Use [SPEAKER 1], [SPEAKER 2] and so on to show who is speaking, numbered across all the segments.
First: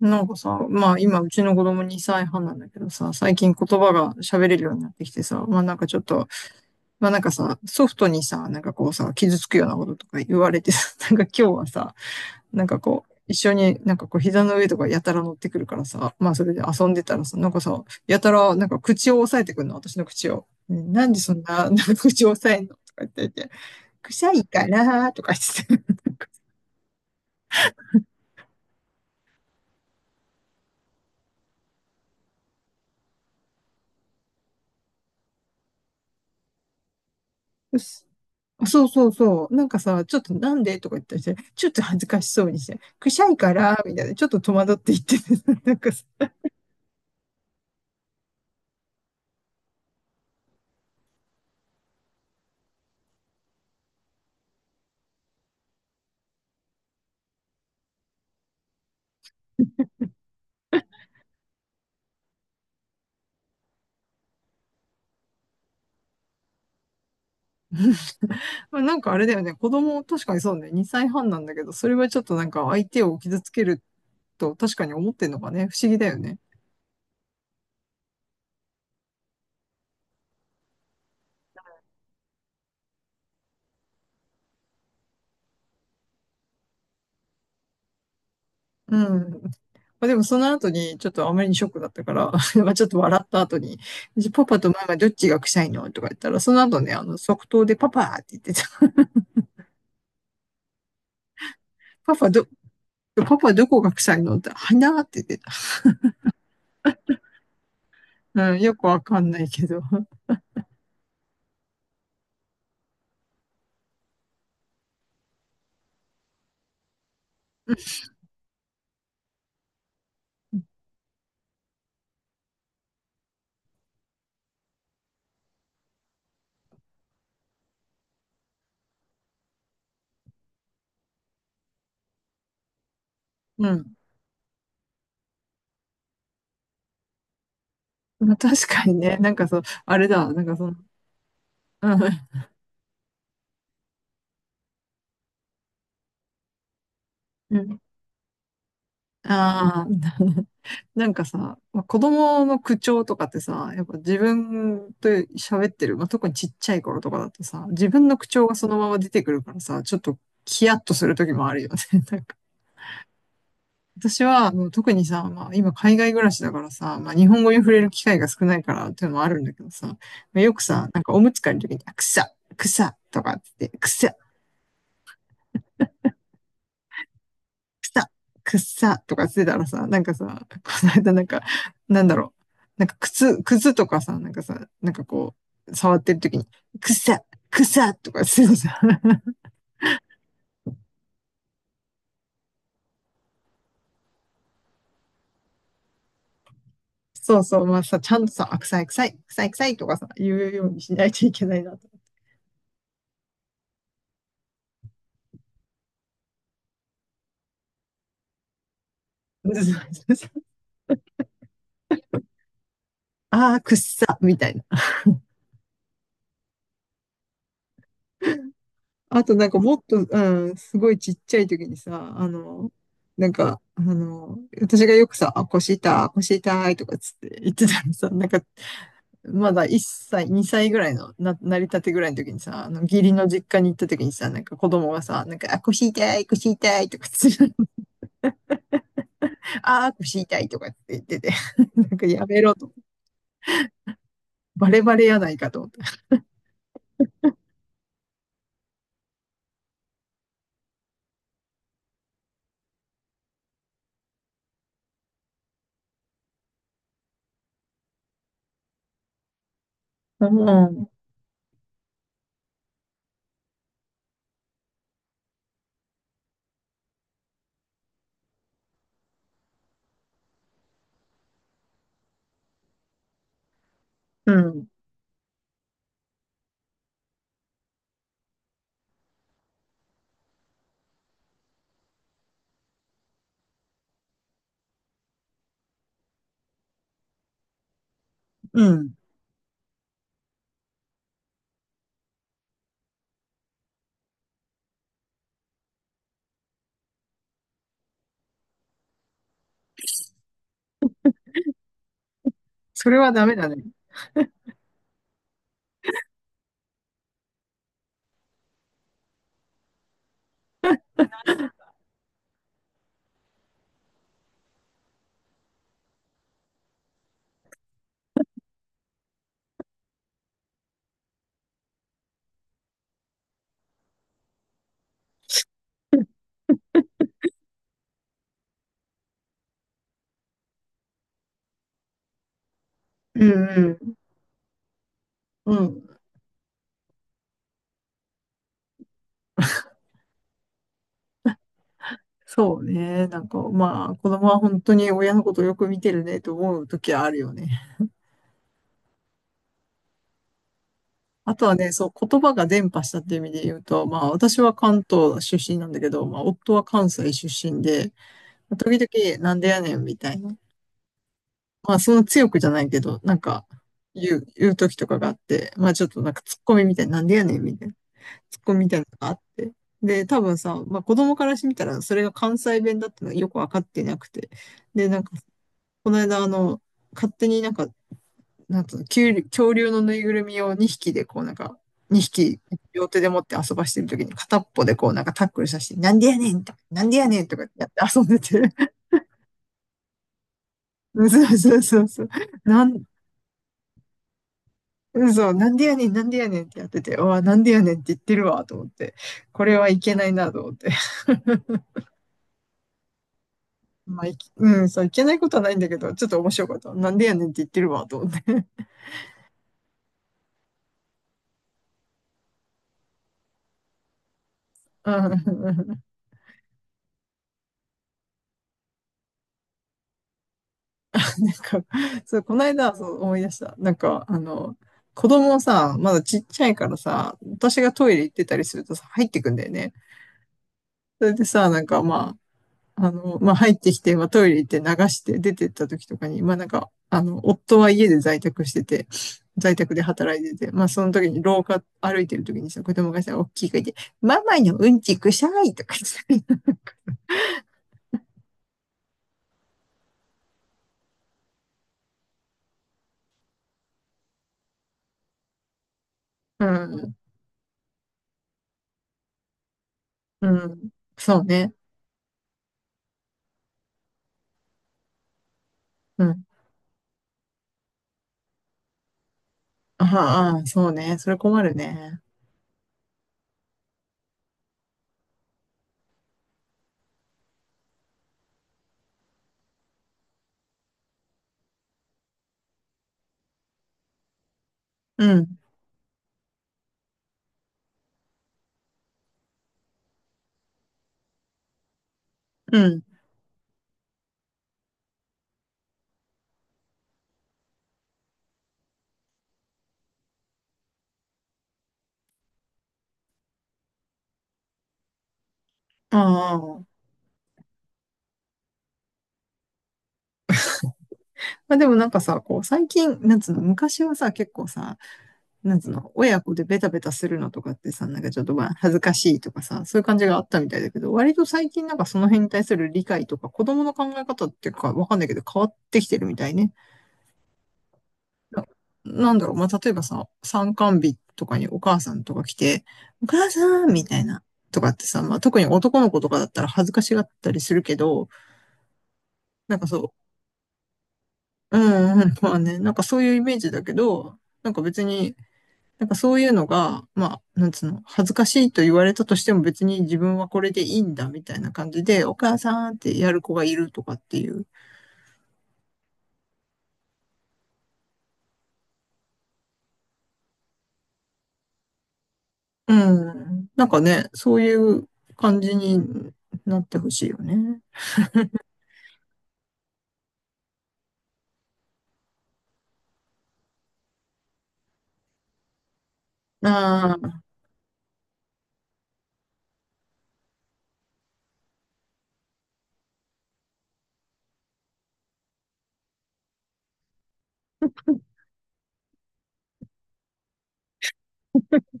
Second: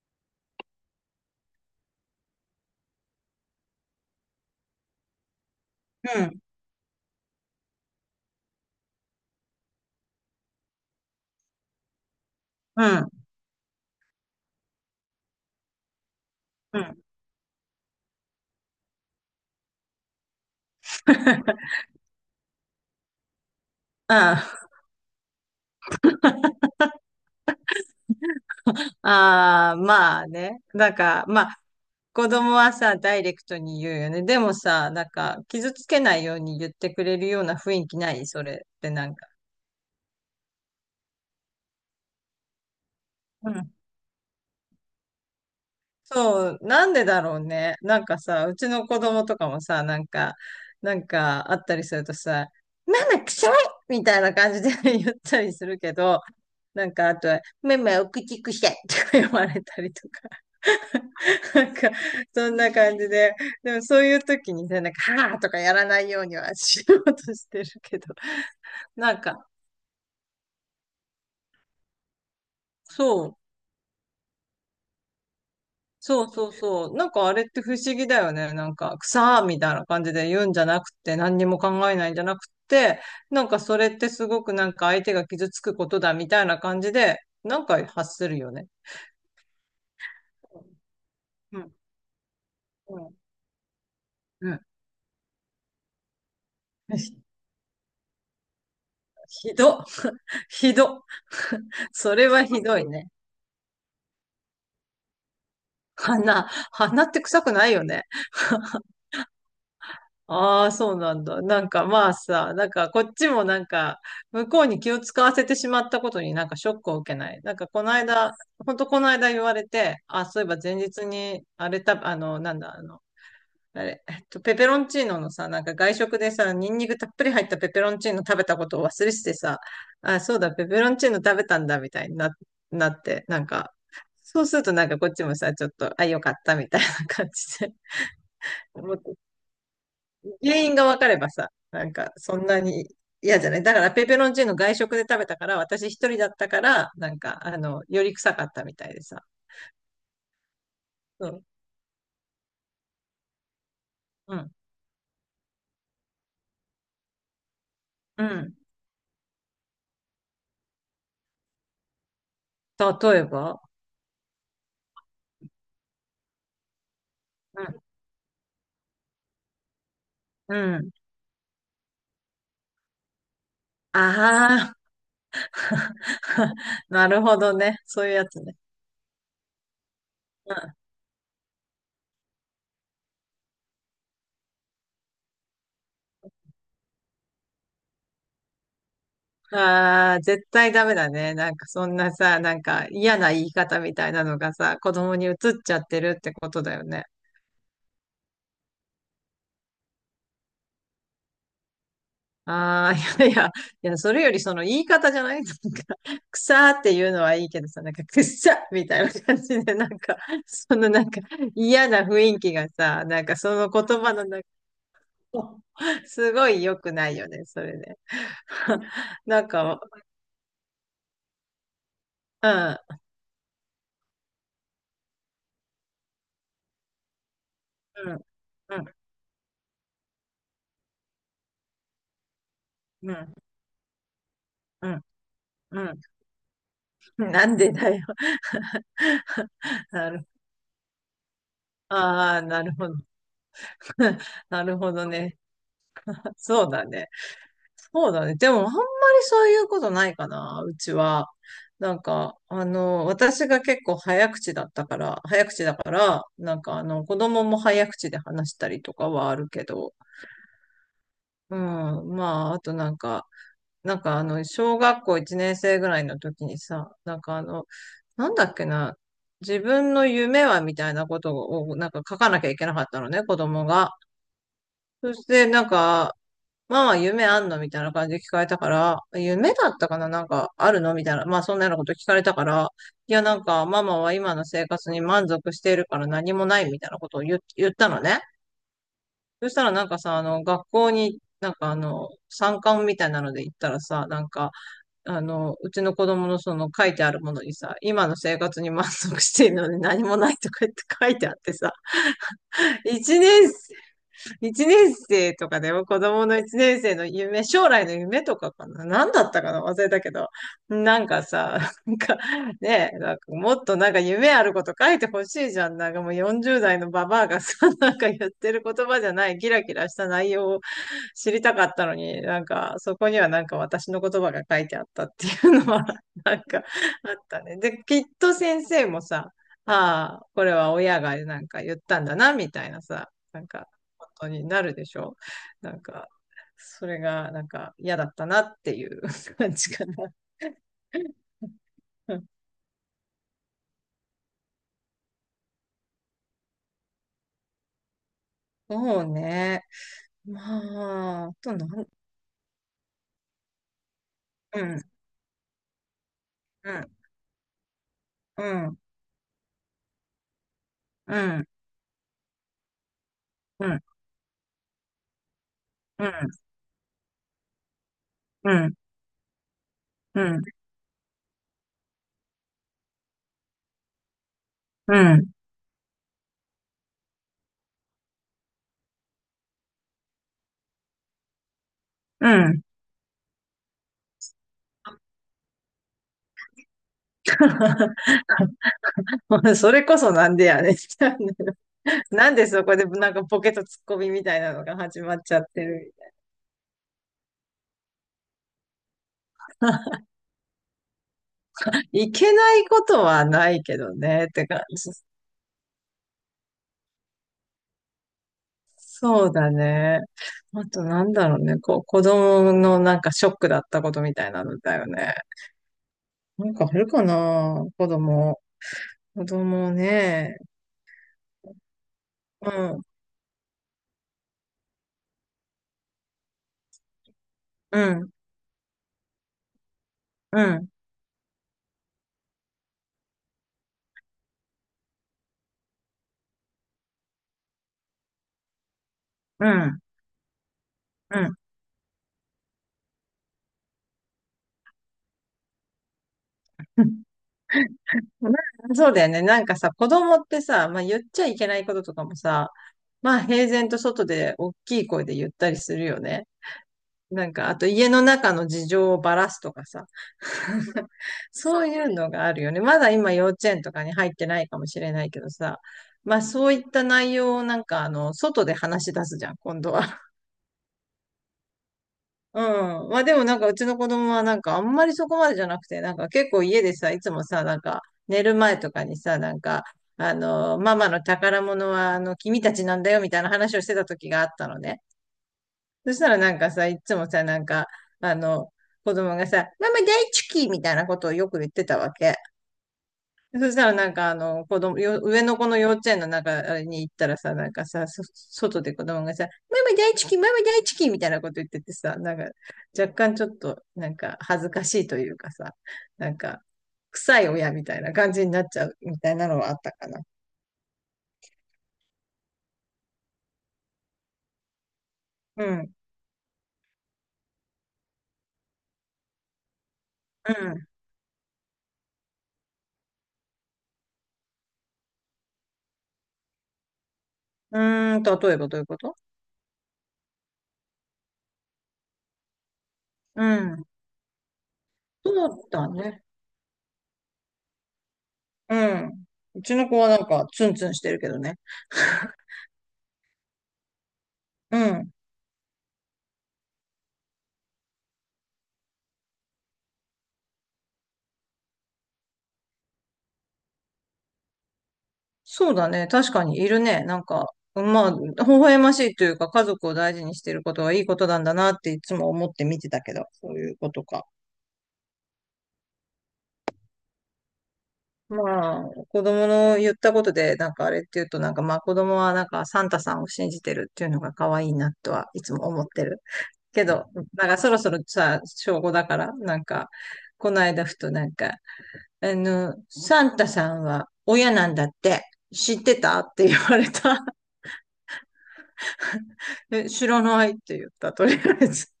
[SPEAKER 1] なんかさ、まあ今うちの子供2歳半なんだけどさ、最近言葉が喋れるようになってきてさ、まあなんかちょっ
[SPEAKER 2] う
[SPEAKER 1] と、
[SPEAKER 2] ん、
[SPEAKER 1] まあなんかさ、ソフトにさ、なんかこうさ、傷つくようなこととか言われてさ、なんか今日はさ、なんか
[SPEAKER 2] う
[SPEAKER 1] こ
[SPEAKER 2] ん、
[SPEAKER 1] う、一緒になんかこう膝の上とかやたら乗ってくるからさ、まあそれで
[SPEAKER 2] う
[SPEAKER 1] 遊ん
[SPEAKER 2] ん。
[SPEAKER 1] でたらさ、なんかさ、やたらなんか口を押さえてくるの、私の口を。ねなんでそんな、な んか口を押さえんのとか言ってて、
[SPEAKER 2] うん
[SPEAKER 1] 臭いか
[SPEAKER 2] あ
[SPEAKER 1] なーとか言ってて。
[SPEAKER 2] あー、まあね。なんか、まあ、子供はさ、ダイレクトに言うよね。でもさ、なんか、傷つけないように言ってくれるような雰囲気 ないそれっ
[SPEAKER 1] そう
[SPEAKER 2] てな
[SPEAKER 1] そう
[SPEAKER 2] んか。
[SPEAKER 1] そう。なんかさ、ちょっとなんでとか言ったりして、ちょっと恥ずかしそうにして、くしゃい
[SPEAKER 2] う
[SPEAKER 1] か
[SPEAKER 2] ん。
[SPEAKER 1] ら、みたいな、ちょっと戸惑って言ってて、なんかさ、
[SPEAKER 2] そう、なんでだろうね。なんかさ、うちの子供とかもさ、なんか、なんかあったりするとさ、ママ臭いみたいな感じで 言ったりするけど、なんかあとは、ママお口臭いとか言われたりとか。なんか、そんな感じで。でもそういう時にね、なんか、はぁとかやらないようにはしようとしてるけど。
[SPEAKER 1] まあなんか
[SPEAKER 2] な
[SPEAKER 1] あ
[SPEAKER 2] ん
[SPEAKER 1] れだよ
[SPEAKER 2] か、
[SPEAKER 1] ね、子供、確かにそうね、2歳半なんだけど、それはちょっとなんか相手を
[SPEAKER 2] そう、
[SPEAKER 1] 傷つけると確かに思ってんのかね、不思議だよ
[SPEAKER 2] そう
[SPEAKER 1] ね。
[SPEAKER 2] そうそう。なんかあれって不思議だよね。なんか、くさーみたいな感じで言うんじゃなくて、何にも考えないんじゃなくて、なんかそれってすごくなんか相手が傷つくことだみたいな感じで、なんか発するよね。
[SPEAKER 1] うん。まあ、でもその後に、ちょっとあまりに
[SPEAKER 2] う
[SPEAKER 1] ショッ
[SPEAKER 2] ん、
[SPEAKER 1] クだったから、まあちょっと
[SPEAKER 2] うん、
[SPEAKER 1] 笑った後に、パ
[SPEAKER 2] う
[SPEAKER 1] パ
[SPEAKER 2] ん。
[SPEAKER 1] とママどっちが臭いのとか言ったら、その後ね、あ
[SPEAKER 2] ひ
[SPEAKER 1] の、即答でパパって言ってた。
[SPEAKER 2] ひどっ、ひどっ。そ
[SPEAKER 1] パ
[SPEAKER 2] れ
[SPEAKER 1] パ
[SPEAKER 2] は
[SPEAKER 1] ど、
[SPEAKER 2] ひどいね。
[SPEAKER 1] パパどこが臭いのって、鼻って言って、
[SPEAKER 2] 鼻。鼻って臭くないよね。
[SPEAKER 1] うん、よくわかんないけど。
[SPEAKER 2] ああ、そうなんだ。なんかまあさ、なんかこっちもなんか向こうに気を使わせてしまったことになんかショックを受けない。なんかこの間、ほんとこの間言われて、あ、そういえば前日に、あれた、あの、なんだ、あの、あれ、ペペロンチーノのさ、なんか外食でさ、ニンニクたっぷり入ったペペロンチーノ食べたことを忘れしてさ、あ、そうだ、ペペロンチーノ食べたんだ、みたいにな、なって、なん
[SPEAKER 1] う
[SPEAKER 2] か、
[SPEAKER 1] ん。
[SPEAKER 2] そうするとなんかこっちもさ、ちょっと、あ、よかった、みたいな感じで。
[SPEAKER 1] まあ、確かにね、なんかそう、あれだ、なんか
[SPEAKER 2] 原
[SPEAKER 1] そ
[SPEAKER 2] 因
[SPEAKER 1] の、
[SPEAKER 2] が分かればさ、な
[SPEAKER 1] う
[SPEAKER 2] ん
[SPEAKER 1] ん。
[SPEAKER 2] かそんなに嫌じゃない。だからペペロンチーノ外食で食べたから、私一人だったから、なんか、あ
[SPEAKER 1] うん、
[SPEAKER 2] の、より臭かったみたいでさ。
[SPEAKER 1] ああ、なんか
[SPEAKER 2] そう。
[SPEAKER 1] さ、まあ、子供の口調とかってさ、やっぱ自
[SPEAKER 2] うん。
[SPEAKER 1] 分と喋ってる、まあ、特にちっちゃい頃とかだとさ、自分の
[SPEAKER 2] う
[SPEAKER 1] 口調が
[SPEAKER 2] ん。
[SPEAKER 1] そのまま出てくるからさ、ちょっとヒヤッとする時もあるよね。
[SPEAKER 2] 例えば
[SPEAKER 1] 私は、もう特にさ、まあ、今海外暮らしだからさ、まあ、日本語に触れ
[SPEAKER 2] う
[SPEAKER 1] る機会が少ないからっていうのもあるんだけどさ、まあ、よ
[SPEAKER 2] ん。う
[SPEAKER 1] くさ、
[SPEAKER 2] ん。
[SPEAKER 1] なんかおむつ替えるときに、あくさ、くさとかって、く
[SPEAKER 2] あ
[SPEAKER 1] さ、
[SPEAKER 2] あ、なるほどね。
[SPEAKER 1] く
[SPEAKER 2] そう
[SPEAKER 1] さ、
[SPEAKER 2] いうやつね。
[SPEAKER 1] くさとかつってたらさ、なんかさ、
[SPEAKER 2] うん。
[SPEAKER 1] この間なんか、なんだろう、なんか靴、靴とかさ、なんかさ、なんかこう、触ってるときに、くさ、くさとかつってさ、
[SPEAKER 2] ああ、絶対ダメだね。なんかそんなさ、なんか嫌な言い方みたいなのがさ、子供に移っちゃってるってことだよね。
[SPEAKER 1] そうそう、まあさ、ちゃんとさ、あ、臭い臭い、臭い臭いとかさ、言うようにしないといけないなと。
[SPEAKER 2] ああ、いやいや、いや、それよりその言い方じゃないなんか、草っていうのはいいけどさ、なんか、くっさみたいな感じで、なんか、そのなんか、嫌な雰囲気がさ、なんか
[SPEAKER 1] あ
[SPEAKER 2] そ
[SPEAKER 1] あ、
[SPEAKER 2] の
[SPEAKER 1] くっ
[SPEAKER 2] 言葉
[SPEAKER 1] さ、
[SPEAKER 2] の
[SPEAKER 1] み
[SPEAKER 2] 中、
[SPEAKER 1] たいな。
[SPEAKER 2] すごい良くないよね、それね。
[SPEAKER 1] あと
[SPEAKER 2] な
[SPEAKER 1] な
[SPEAKER 2] ん
[SPEAKER 1] んかもっ
[SPEAKER 2] か、
[SPEAKER 1] と、うん、すごいちっちゃい時にさ、あ
[SPEAKER 2] う
[SPEAKER 1] の、
[SPEAKER 2] ん、
[SPEAKER 1] なんか、あの、私がよくさ、あ、腰痛い、腰痛いとかつって言ってたらさ、
[SPEAKER 2] うん、
[SPEAKER 1] なんか、
[SPEAKER 2] うん、
[SPEAKER 1] まだ1歳、2歳ぐらいの、なりたてぐらいの時にさ、あの、義理
[SPEAKER 2] う
[SPEAKER 1] の
[SPEAKER 2] ん、
[SPEAKER 1] 実家に行った時にさ、なんか子
[SPEAKER 2] う
[SPEAKER 1] 供がさ、なんか、あ、腰
[SPEAKER 2] ん、
[SPEAKER 1] 痛い、腰痛いとか
[SPEAKER 2] う
[SPEAKER 1] つ
[SPEAKER 2] ん、
[SPEAKER 1] っ
[SPEAKER 2] な
[SPEAKER 1] て、
[SPEAKER 2] んでだよ。
[SPEAKER 1] あ ー、
[SPEAKER 2] な
[SPEAKER 1] 腰
[SPEAKER 2] る、
[SPEAKER 1] 痛いとかって言ってて、なんかや
[SPEAKER 2] あ
[SPEAKER 1] め
[SPEAKER 2] あ、
[SPEAKER 1] ろ
[SPEAKER 2] な
[SPEAKER 1] と。
[SPEAKER 2] るほど。な
[SPEAKER 1] バ
[SPEAKER 2] る
[SPEAKER 1] レ
[SPEAKER 2] ほ
[SPEAKER 1] バレ
[SPEAKER 2] ど
[SPEAKER 1] やない
[SPEAKER 2] ね。
[SPEAKER 1] かと思った。
[SPEAKER 2] そうだね。そうだね。でも、あんまりそういうことないかな、うちは。なんか、あの、私が結構早口だったから、早口だから、なんかあの、子供も早口で話したりとかはあるけど、
[SPEAKER 1] うん、
[SPEAKER 2] うん、まあ、あとなんか、なんかあの、小学校1年生ぐらいの時にさ、なんかあの、なんだっけな、自分の夢はみたいなことをなんか書かなきゃいけなかったのね、子供が。
[SPEAKER 1] うん、
[SPEAKER 2] そしてなんか、ママ夢あんのみたいな感じで聞かれたから、夢だったかななんかあるのみたいな、まあそんなようなこと聞かれたから、いやなんかママは今の生活に満足しているから何もないみたいなことを言ったのね。
[SPEAKER 1] うん。
[SPEAKER 2] そしたらなんかさ、あの学校になんかあの参観みたいなので行ったらさ、なんかあのうちの子供のその書いてあるものにさ、今の生活に満足しているので何もないとか言って書いてあってさ、
[SPEAKER 1] それは
[SPEAKER 2] 一
[SPEAKER 1] ダメだ
[SPEAKER 2] 年
[SPEAKER 1] ね。
[SPEAKER 2] 一年生とかでも子供の一年生の夢、将来の夢とかかな。何だったかな忘れたけど。なんかさ、なんかねえ、なんかもっとなんか夢あること書いてほしいじゃん。なんかもう40代のババアがさ、なんか言ってる言葉じゃない、キラキラした内容を知りたかったのに、なんか、そこにはなんか私の言葉が書いてあったっていうのは なんかあったね。で、きっと先生もさ、ああ、これは親がなんか言ったんだな、みたいなさ、
[SPEAKER 1] う
[SPEAKER 2] なんか、
[SPEAKER 1] ん、
[SPEAKER 2] ことになるでしょ
[SPEAKER 1] うん、う
[SPEAKER 2] なん
[SPEAKER 1] ん。
[SPEAKER 2] か、それがなんか嫌だったなっていう 感じかな。
[SPEAKER 1] そうね。なんか、まあ、子供は本当に親のことをよく見てるねと思う時はあるよね。
[SPEAKER 2] そうね。まあ、
[SPEAKER 1] あ
[SPEAKER 2] あ
[SPEAKER 1] と
[SPEAKER 2] と
[SPEAKER 1] は
[SPEAKER 2] な
[SPEAKER 1] ね、
[SPEAKER 2] ん、う
[SPEAKER 1] そ
[SPEAKER 2] ん、
[SPEAKER 1] う、言葉が伝播したっていう意味で言うと、まあ、私は関東出身なんだけど、まあ、夫は
[SPEAKER 2] う
[SPEAKER 1] 関
[SPEAKER 2] ん、
[SPEAKER 1] 西出身で、
[SPEAKER 2] う
[SPEAKER 1] 時
[SPEAKER 2] ん、
[SPEAKER 1] 々、なんでやねんみたいな。
[SPEAKER 2] うん、
[SPEAKER 1] まあ、そんな強くじゃないけど、なんか、
[SPEAKER 2] うん、
[SPEAKER 1] 言う時とかがあって、まあ、ちょっと
[SPEAKER 2] う
[SPEAKER 1] なんか、ツッ
[SPEAKER 2] ん、
[SPEAKER 1] コミみたいな、なんでやねんみたいな、ツッコ
[SPEAKER 2] う
[SPEAKER 1] ミみ
[SPEAKER 2] ん、
[SPEAKER 1] たいなのがあって。で、多
[SPEAKER 2] う
[SPEAKER 1] 分
[SPEAKER 2] ん、
[SPEAKER 1] さ、まあ、子供からしてみたら、それが関西弁だってのはよくわかってなくて、で、
[SPEAKER 2] う
[SPEAKER 1] なんか
[SPEAKER 2] ん。
[SPEAKER 1] この間、あの、勝手になんか、なんつうの、恐竜のぬいぐるみを2匹で、こうなんか、2
[SPEAKER 2] う
[SPEAKER 1] 匹
[SPEAKER 2] ん
[SPEAKER 1] 両手で持って遊ばしてる時に片っぽでこうなんかタックルさせて、なんでやねんとか、なんでやねんとかやっ て遊んでて、
[SPEAKER 2] それこそなんでやねんみ
[SPEAKER 1] そ
[SPEAKER 2] た
[SPEAKER 1] う
[SPEAKER 2] いな。
[SPEAKER 1] そうそう そう、
[SPEAKER 2] なんでそ
[SPEAKER 1] な
[SPEAKER 2] こ
[SPEAKER 1] ん、
[SPEAKER 2] でなんかポケットツッコミみたいなのが始まっ
[SPEAKER 1] そう、
[SPEAKER 2] ちゃっ
[SPEAKER 1] なん
[SPEAKER 2] て
[SPEAKER 1] でやねん、
[SPEAKER 2] る。
[SPEAKER 1] なんでやねんってやってて、うわ、なんでやねんって言ってるわ、と思って、これはいけないな、と思って。
[SPEAKER 2] いけないことはないけど
[SPEAKER 1] まあ、い
[SPEAKER 2] ね、
[SPEAKER 1] き
[SPEAKER 2] って感
[SPEAKER 1] うん、そう、い
[SPEAKER 2] じ。
[SPEAKER 1] けないことはないんだけど、ちょっと面白かった。なんでやねんって言ってるわ、と思って。
[SPEAKER 2] そうだね。あとなんだろうね、こう、子供のなんかショックだったことみたいなのだ よ
[SPEAKER 1] う
[SPEAKER 2] ね。
[SPEAKER 1] ん
[SPEAKER 2] なんかあるかな、子供。子供ね。
[SPEAKER 1] なんか、そう、この
[SPEAKER 2] う
[SPEAKER 1] 間、
[SPEAKER 2] ん、
[SPEAKER 1] そう思い出した。なんか、あの、子供さ、まだちっちゃいからさ、私が
[SPEAKER 2] う
[SPEAKER 1] トイレ
[SPEAKER 2] ん、
[SPEAKER 1] 行ってたりするとさ、入ってくんだよね。
[SPEAKER 2] うん、
[SPEAKER 1] それでさ、なんかまあ、あの、まあ入ってきて、まあトイレ行って流して出てった時とかに、まあなんか、あの、夫は家で在宅してて、
[SPEAKER 2] う
[SPEAKER 1] 在宅
[SPEAKER 2] ん、
[SPEAKER 1] で働いてて、まあその時に
[SPEAKER 2] う
[SPEAKER 1] 廊下歩いてる時にさ、子供がさ、大きい声で、ママのうんちくしゃいとか言ってた。
[SPEAKER 2] ん。なそうだよね。なんかさ、子供ってさ、まあ言っちゃいけないこととかもさ、まあ平然と外で大きい声で言ったりするよね。
[SPEAKER 1] うん、
[SPEAKER 2] なんか、あと家の中の事情をばらすとかさ。
[SPEAKER 1] うん、そうね。
[SPEAKER 2] そういうのがあるよね。まだ今幼稚園とかに入ってないかもしれないけどさ、
[SPEAKER 1] う
[SPEAKER 2] まあ
[SPEAKER 1] ん。
[SPEAKER 2] そういった内容をなんかあの、外で話し出すじゃん、今度
[SPEAKER 1] あ
[SPEAKER 2] は。
[SPEAKER 1] あ、ああそうね。それ困るね。
[SPEAKER 2] うん。まあでもなんかうちの子供はなんかあんまりそこまでじゃなくて、なんか結構家でさ、いつもさ、なんか寝る前とかにさ、なんか、あの、ママの宝物はあの、君たちなんだよみたいな話をしてた時があったのね。
[SPEAKER 1] うん。
[SPEAKER 2] そしたらなんかさ、いつもさ、なんか、あの、子供がさ、ママ大好きみたいなことをよく言ってたわけ。
[SPEAKER 1] うん。
[SPEAKER 2] そしたらなんかあの子供、上の子の幼稚園の中に行ったらさ、なんかさ、外で子供がさ、ママ大好き、ママ大好きみたいなこと言っててさ、なんか若干ちょっとなんか恥ずかしいというかさ、
[SPEAKER 1] あ
[SPEAKER 2] なんか
[SPEAKER 1] あ。
[SPEAKER 2] 臭い親みたいな感じになっちゃうみたいなのはあったかな。
[SPEAKER 1] まあでもなんかさ、こう最近、なんつうの、昔はさ、結構さ、
[SPEAKER 2] う
[SPEAKER 1] なんつう
[SPEAKER 2] ん。
[SPEAKER 1] の、親子でベタベタするのとかってさ、なんかちょっとまあ恥ずかしいとかさ、そういう感じがあっ
[SPEAKER 2] う
[SPEAKER 1] たみたい
[SPEAKER 2] ん。
[SPEAKER 1] だけど、割と最近なんかその辺に対する理解とか、子供の考え方っていうかわかんないけど変わってきてるみたいね。
[SPEAKER 2] うーん、例え
[SPEAKER 1] な、
[SPEAKER 2] ばどういうこと？
[SPEAKER 1] なんだろう、まあ例えばさ、参観日とかにお母さんとか来て、お
[SPEAKER 2] う
[SPEAKER 1] 母さ
[SPEAKER 2] ん。
[SPEAKER 1] んみたいな。とかってさ、
[SPEAKER 2] そ
[SPEAKER 1] まあ、特
[SPEAKER 2] う
[SPEAKER 1] に
[SPEAKER 2] だ
[SPEAKER 1] 男の子
[SPEAKER 2] ね。
[SPEAKER 1] とかだったら恥ずかしがったりするけど、
[SPEAKER 2] うん。うち
[SPEAKER 1] なんか
[SPEAKER 2] の子
[SPEAKER 1] そ
[SPEAKER 2] はなん
[SPEAKER 1] う、
[SPEAKER 2] かツンツンしてるけどね。
[SPEAKER 1] うんうん、まあね、なんかそういうイメージだけど、なん
[SPEAKER 2] う
[SPEAKER 1] か別
[SPEAKER 2] ん。
[SPEAKER 1] に、なんかそういうのが、まあ、なんつうの、恥ずかしいと言われたとしても別に自分はこれでいいんだみたいな感じで、お母さんってやる子がいるとかっていう。
[SPEAKER 2] そうだね。確かにいるね。なんか、まあ、微笑ましいというか、家族を大事にしていることはいいことなんだなっていつも思って見て
[SPEAKER 1] う
[SPEAKER 2] たけど、そう
[SPEAKER 1] ん。
[SPEAKER 2] いう
[SPEAKER 1] なん
[SPEAKER 2] こ
[SPEAKER 1] か
[SPEAKER 2] とか。
[SPEAKER 1] ね、そういう感じになってほしいよね。
[SPEAKER 2] まあ、子供の言ったことで、なんかあれって言うと、なんかまあ子供はなんかサンタさんを信じてるっていうのが可愛いなとはいつも思ってる。けど、
[SPEAKER 1] ああ、
[SPEAKER 2] なんかそろそろさ、小5だから、なんか、この間ふとなんか、あの、サンタさんは親なんだって知ってたって言われた。え、知らないって言った、とりあえず。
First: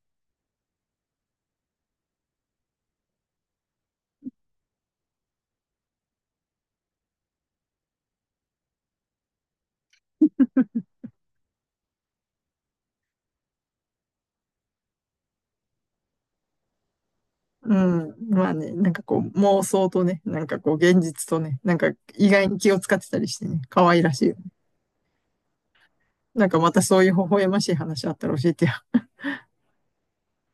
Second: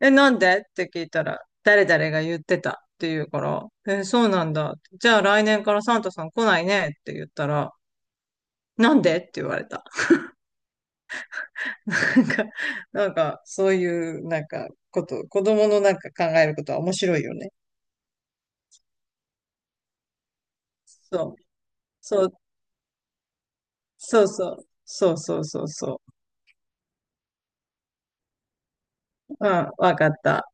[SPEAKER 2] え、なんでって聞いたら、誰々が言ってたって言うから、え、そうなんだ。じゃあ来年からサンタさん来ないねって言ったら、なんでって言われた。なんか、なんか、そういう、なんか、こと、子供のなんか考えることは面白いよね。
[SPEAKER 1] うん。まあね、なんかこう妄想とね、なんかこう現実
[SPEAKER 2] そう、
[SPEAKER 1] とね、なんか
[SPEAKER 2] そ
[SPEAKER 1] 意
[SPEAKER 2] う、
[SPEAKER 1] 外に気を使ってたりしてね、可愛ら
[SPEAKER 2] そ
[SPEAKER 1] しい
[SPEAKER 2] う
[SPEAKER 1] よね。
[SPEAKER 2] そう、そうそうそうそ
[SPEAKER 1] なんかまたそういう微笑ましい話あったら教えてよ。
[SPEAKER 2] う。うん、わかった。